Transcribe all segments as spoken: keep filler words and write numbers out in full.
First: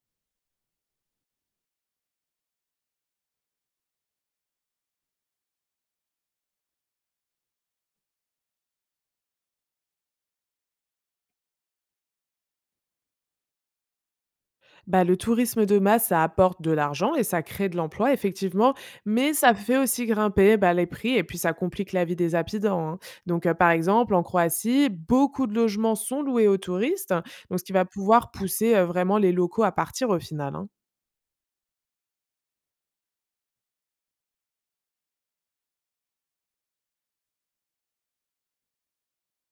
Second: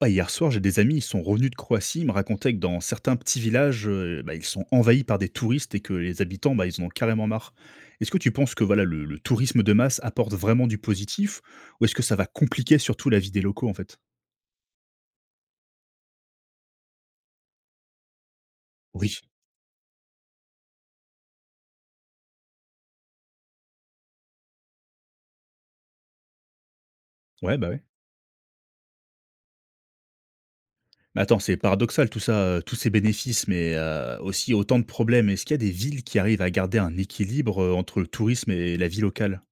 Bah, hier soir, j'ai des amis, ils sont revenus de Croatie, ils me racontaient que dans certains petits villages, heu, bah, ils sont envahis par des touristes et que les habitants, bah, ils en ont carrément marre. Est-ce que tu penses que voilà, le le tourisme de masse apporte vraiment du positif? Ou est-ce que ça va compliquer surtout la vie des locaux, en fait? Bah, le tourisme de masse, ça apporte de l'argent et ça crée de l'emploi, effectivement, Oui. mais ça fait aussi grimper bah, les prix et puis ça complique la vie des habitants, hein. Donc, euh, par exemple, en Croatie, beaucoup de logements sont loués aux touristes, Ouais, donc ce bah, qui ouais. va pouvoir pousser euh, vraiment les locaux à partir au final, hein. Mais attends, c'est paradoxal tout ça, heu, tous ces bénéfices, mais heu, aussi autant de problèmes. Est-ce qu'il y a des villes qui arrivent à garder un équilibre, heu, entre le tourisme et la vie locale?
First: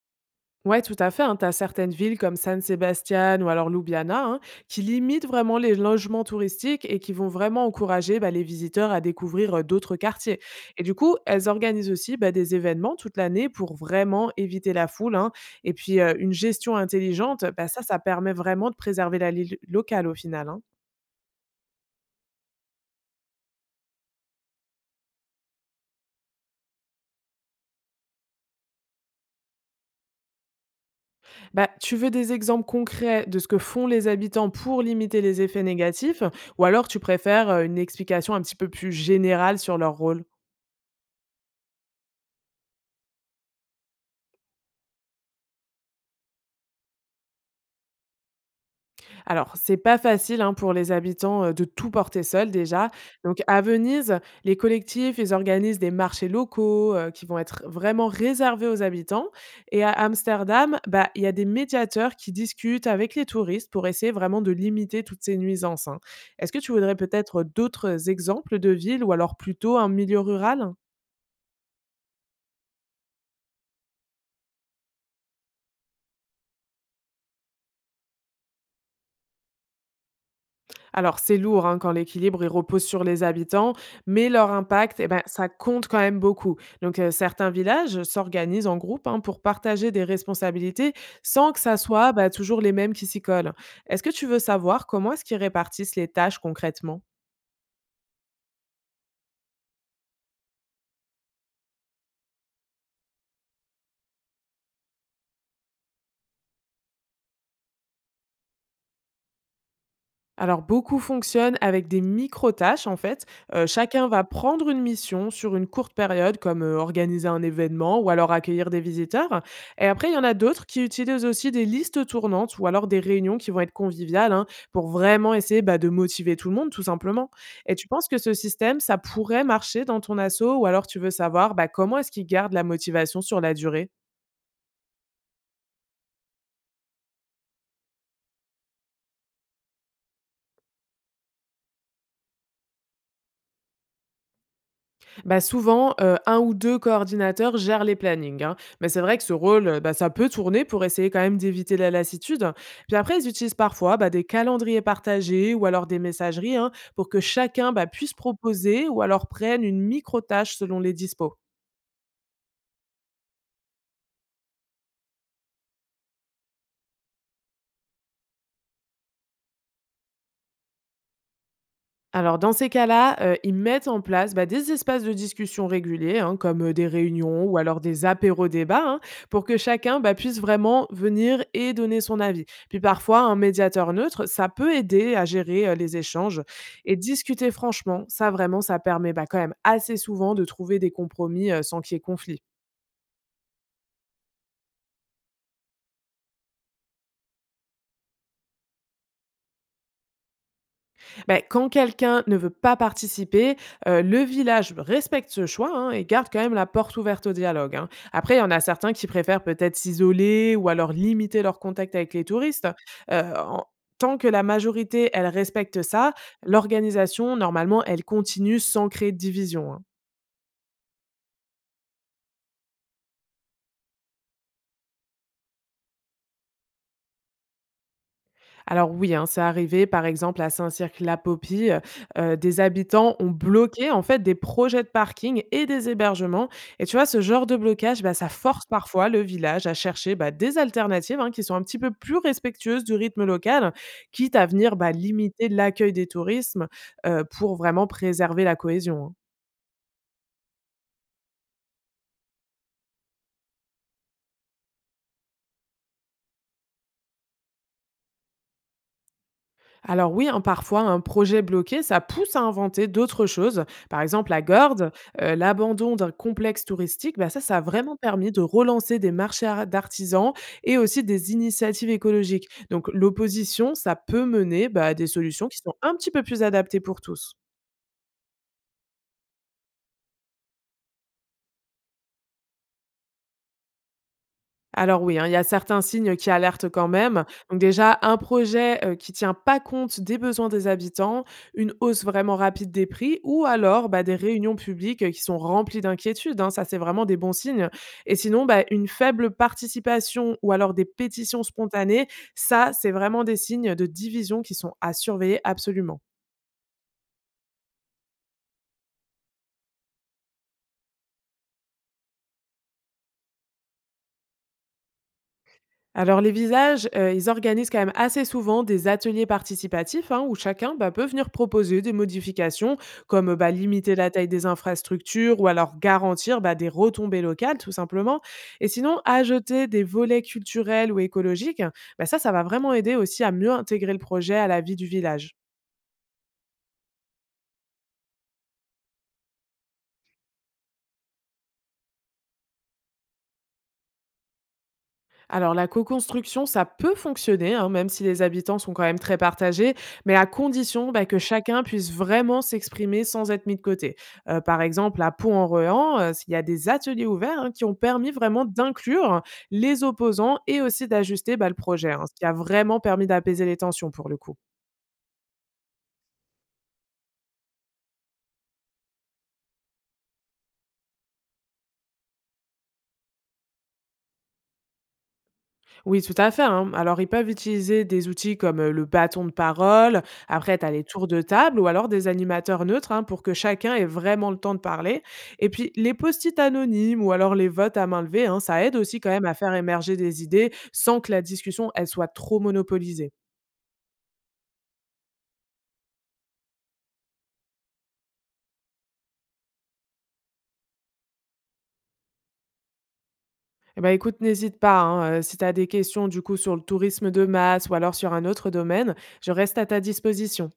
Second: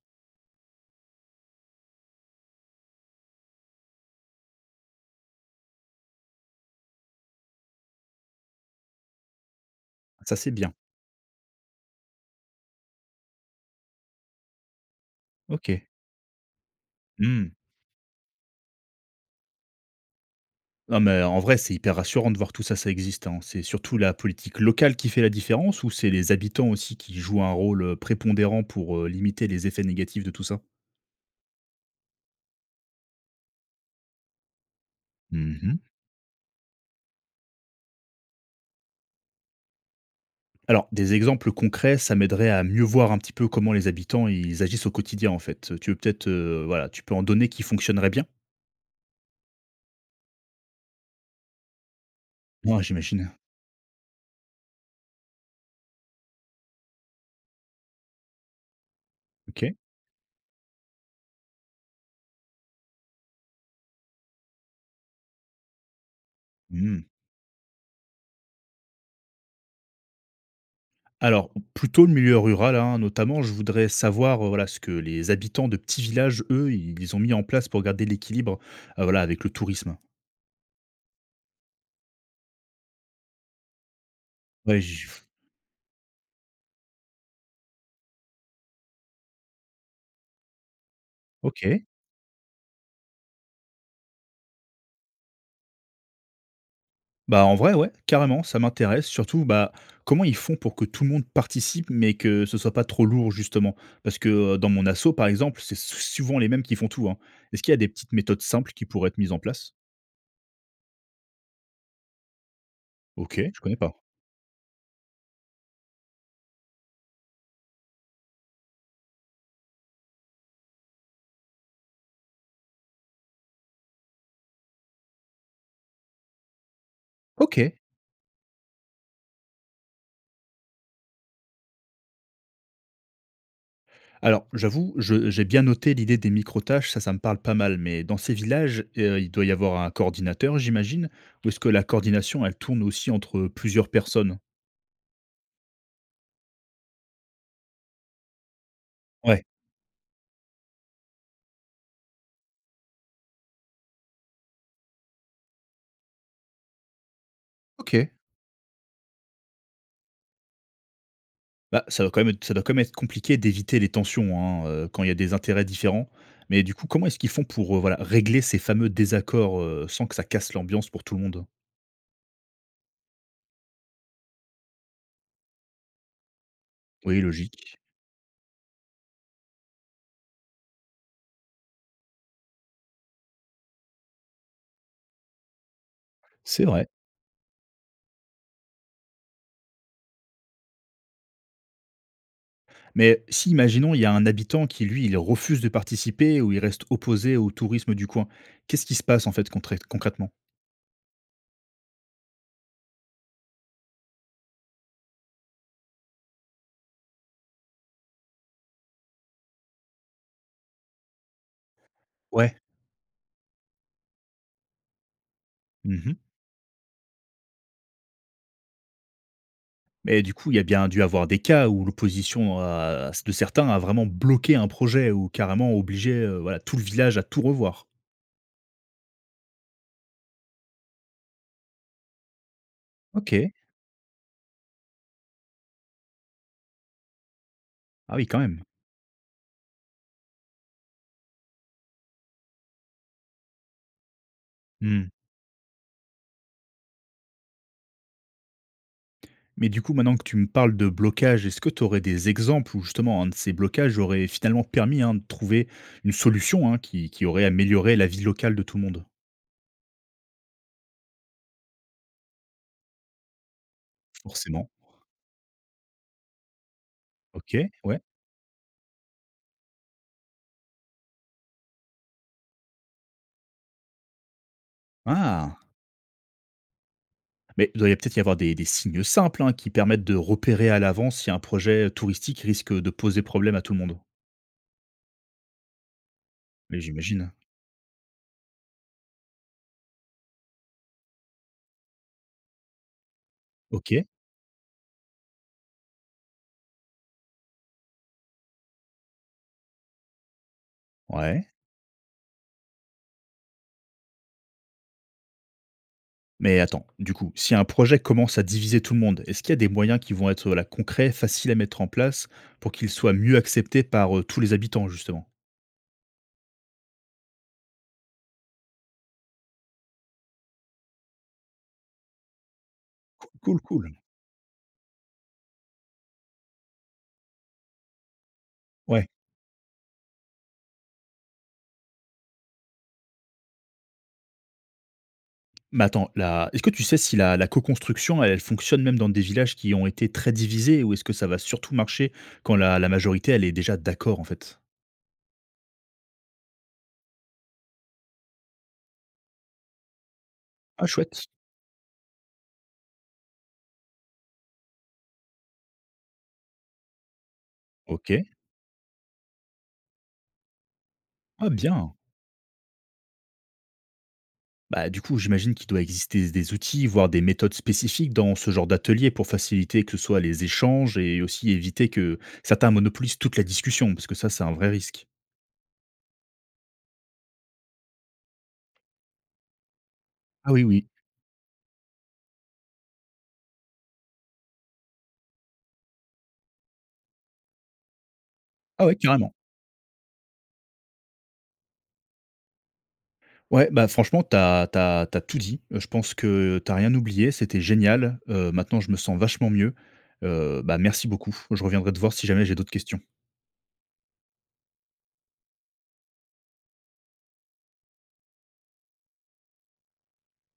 Ouais, tout à fait, hein. Tu as certaines villes comme San Sebastian ou alors Ljubljana, hein, qui limitent vraiment les logements touristiques et qui vont vraiment encourager bah, les visiteurs à découvrir euh, d'autres Ça, quartiers. c'est bien. Et du coup, elles organisent aussi bah, des événements toute l'année pour vraiment éviter la foule, hein. Et OK. puis, euh, une gestion intelligente, Mmh. bah, ça, ça permet vraiment de préserver la ville locale au final, hein. Non, mais en vrai, c'est hyper rassurant de voir tout ça, ça existe, hein. C'est surtout la politique locale qui fait la différence ou c'est les habitants aussi qui jouent un rôle euh, prépondérant pour euh, limiter les effets négatifs de tout ça? Bah, tu veux des exemples concrets de ce que font les habitants pour limiter les effets Mhm. négatifs, ou alors tu préfères euh, une explication un petit peu plus générale sur leur rôle? Alors, des exemples concrets, ça m'aiderait à mieux voir un petit peu comment les habitants ils agissent au quotidien en fait. Tu veux peut-être, euh, voilà, tu peux en donner qui fonctionnerait bien? Alors, c'est pas facile, hein, pour les habitants, heu, de tout porter seul Ouais, déjà. j'imagine. Donc à Venise, les collectifs, ils organisent des marchés locaux, heu, qui vont être vraiment réservés aux habitants, Ok. et à Amsterdam, bah, il y a des médiateurs qui discutent avec les touristes pour essayer vraiment de limiter toutes ces nuisances, hein. Est-ce que tu voudrais Hmm. peut-être d'autres exemples de villes ou alors plutôt un milieu rural? Alors, plutôt le milieu rural, hein, notamment, je voudrais savoir euh, voilà, ce que les habitants de petits villages, eux, ils ont mis en place pour garder l'équilibre euh, voilà, avec le tourisme. Alors c'est lourd, hein, quand l'équilibre, il repose sur les habitants, mais leur Ouais, impact, j eh ben, ça compte quand même beaucoup. Donc heu, certains villages s'organisent en groupe, hein, pour partager des responsabilités sans que ça OK. soit, bah, toujours les mêmes qui s'y collent. Est-ce que tu veux savoir comment est-ce qu'ils répartissent les tâches concrètement? Bah, en vrai, ouais, carrément, ça m'intéresse. Surtout, bah, comment ils font pour que tout le monde participe, mais que ce soit pas trop lourd, justement? Parce que, heu, dans mon assaut, par exemple, c'est sou souvent les mêmes qui font tout, hein. Est-ce qu'il y a des petites méthodes simples qui pourraient être mises en place? Alors, beaucoup fonctionnent avec des micro-tâches, en fait. OK, je Euh, connais pas. Chacun va prendre une mission sur une courte période, comme euh, organiser un événement ou alors accueillir des visiteurs. Et après, il y en a d'autres qui utilisent aussi des listes tournantes ou alors des réunions qui vont être conviviales, hein, pour vraiment essayer bah, de motiver tout le monde, tout simplement. Et OK. tu penses que ce système, ça pourrait marcher dans ton assaut, ou alors tu veux savoir bah, comment est-ce qu'ils gardent la motivation sur la durée? Alors, j'avoue, je j'ai bien noté l'idée des micro-tâches, ça, ça me parle pas mal, mais dans ces villages, heu, il doit y avoir un coordinateur, j'imagine? Ou est-ce que la coordination, elle tourne aussi entre plusieurs personnes? Bah, souvent, heu, un ou deux coordinateurs gèrent les plannings, hein. Mais c'est vrai que ce Ouais, rôle, heu, bah, ça peut tourner pour essayer quand même d'éviter la lassitude. Puis après, ils utilisent parfois, bah, des calendriers partagés ou alors des messageries, hein, pour que chacun, bah, OK. puisse proposer ou alors prenne une micro tâche selon les dispos. Bah, ça doit quand même être ça doit quand même être compliqué d'éviter les tensions, hein, heu, quand il y a des intérêts différents. Mais du coup, comment est-ce qu'ils font pour, heu, voilà, régler ces fameux désaccords, heu, sans que ça casse l'ambiance pour tout le monde? Alors, dans ces cas-là, heu, ils mettent en place, bah, des espaces de discussion réguliers, hein, comme, heu, des Oui, réunions ou logique. alors des apéros-débats, hein, pour que chacun, bah, puisse vraiment venir et donner son avis. Puis parfois, un médiateur neutre, ça peut aider à gérer, heu, les échanges, C'est vrai. et discuter franchement, ça vraiment, ça permet, bah, quand même assez souvent de trouver des compromis, heu, sans qu'il y ait conflit. Mais si, imaginons, il y a un habitant qui, lui, il refuse de participer ou il reste opposé au tourisme du coin, qu'est-ce qui se passe, en fait, contrét concrètement? Ben quand quelqu'un ne veut pas participer, heu, le village respecte ce choix, hein, et garde quand même la porte ouverte au dialogue, hein. Après, il y en a certains qui préfèrent peut-être s'isoler ou alors limiter leur contact avec les Ouais. touristes. Heu, en tant que la majorité, elle respecte ça, Mmh. l'organisation, normalement, elle continue sans créer de division, hein. Mais du coup, il y a bien dû avoir des cas où l'opposition à de certains a vraiment bloqué un projet ou carrément obligé, heu, voilà, tout le village à tout revoir. Alors oui, hein, c'est arrivé par exemple à Saint-Cirq-la-Popie, heu, heu, des habitants ont OK. bloqué en fait des projets de parking et des hébergements, et tu vois ce genre de blocage, bah, Ah oui, ça quand même. force parfois le village à chercher, bah, des alternatives, hein, qui sont un petit peu plus respectueuses du rythme local, quitte à venir, bah, Mmh. limiter l'accueil des tourismes, heu, pour vraiment préserver la cohésion, hein. Mais du coup, maintenant que tu me parles de blocage, est-ce que tu aurais des exemples où justement un de ces blocages aurait finalement permis hein, de trouver une solution hein, qui, qui aurait amélioré la vie locale de tout le monde? Alors oui, hein, parfois un projet bloqué, ça pousse à inventer d'autres choses. Par exemple, la Forcément. Gordes, euh, l'abandon d'un complexe touristique, bah ça, OK, ça a vraiment ouais. permis de relancer des marchés ar- d'artisans et aussi des initiatives écologiques. Donc l'opposition, ça peut mener bah, à des solutions Ah! qui sont un petit peu plus adaptées pour tous. Mais il doit y peut-être y avoir des, des signes simples hein, qui permettent de repérer à l'avance si un projet touristique risque de poser problème à tout le monde. Alors oui, hein, il y a certains signes qui alertent Mais quand même. j'imagine. Donc déjà, un projet euh, qui tient pas compte des besoins des habitants, une hausse vraiment rapide des prix, ou alors OK, bah, des réunions publiques euh, qui sont remplies d'inquiétudes, hein, ça, c'est vraiment des bons signes. Et sinon, bah, une faible participation ou alors des pétitions ouais. spontanées, ça, c'est vraiment des signes de division qui sont à surveiller absolument. Mais attends, du coup, si un projet commence à diviser tout le monde, est-ce qu'il y a des moyens qui vont être, voilà, concrets, faciles à mettre en place pour qu'ils soient mieux acceptés par, heu, tous les habitants, justement? Alors les visages, heu, ils organisent quand même assez souvent des ateliers participatifs, hein, où chacun, bah, peut venir proposer des modifications comme, bah, Cool, cool. limiter la taille des infrastructures ou alors garantir, bah, des retombées locales tout simplement, et sinon Ouais. ajouter des volets culturels ou écologiques, bah, ça, ça va vraiment aider aussi à mieux intégrer le projet à la vie du village. Mais attends, la est-ce que tu sais si la la co-construction, elle elle fonctionne même dans des villages qui ont été très divisés ou est-ce que ça va surtout marcher quand la la majorité, elle est déjà d'accord, en fait? Alors la co-construction, ça peut fonctionner, hein, même si les habitants sont quand même très partagés, mais à Ah condition bah, que chouette. chacun puisse vraiment s'exprimer sans être mis de côté. Euh, par exemple, à Pont-en-Ruan, euh, il y a des ateliers ouverts hein, qui ont permis OK. vraiment d'inclure les opposants et aussi d'ajuster bah, Ah le bien. projet, hein, ce qui a vraiment permis d'apaiser les tensions pour le coup. Bah, du coup, j'imagine qu'il doit exister des outils, voire des méthodes spécifiques dans ce genre d'atelier pour faciliter que ce soit les échanges et aussi éviter que certains monopolisent toute la discussion, parce que ça, c'est un vrai risque. Oui, tout à fait, hein. Alors, ils peuvent utiliser des outils comme euh, le bâton de parole, Ah après, oui, tu as les oui. tours de table ou alors des animateurs neutres, hein, pour que chacun ait vraiment le temps de parler. Et puis, les post-it anonymes ou alors les votes à main levée, hein, ça aide Ah ouais, aussi quand même carrément. à faire émerger des idées sans que la discussion, elle soit trop monopolisée. Ouais, bah franchement, t'as, t'as, t'as tout dit. Euh, Je pense que t'as rien oublié. C'était génial. Euh, maintenant, je me sens vachement mieux. Euh, bah merci beaucoup. Je reviendrai te voir si jamais j'ai d'autres questions. Eh ben, écoute, n'hésite pas, hein, euh, si tu as des questions du coup sur le tourisme de masse ou alors sur un autre domaine, je reste à ta disposition.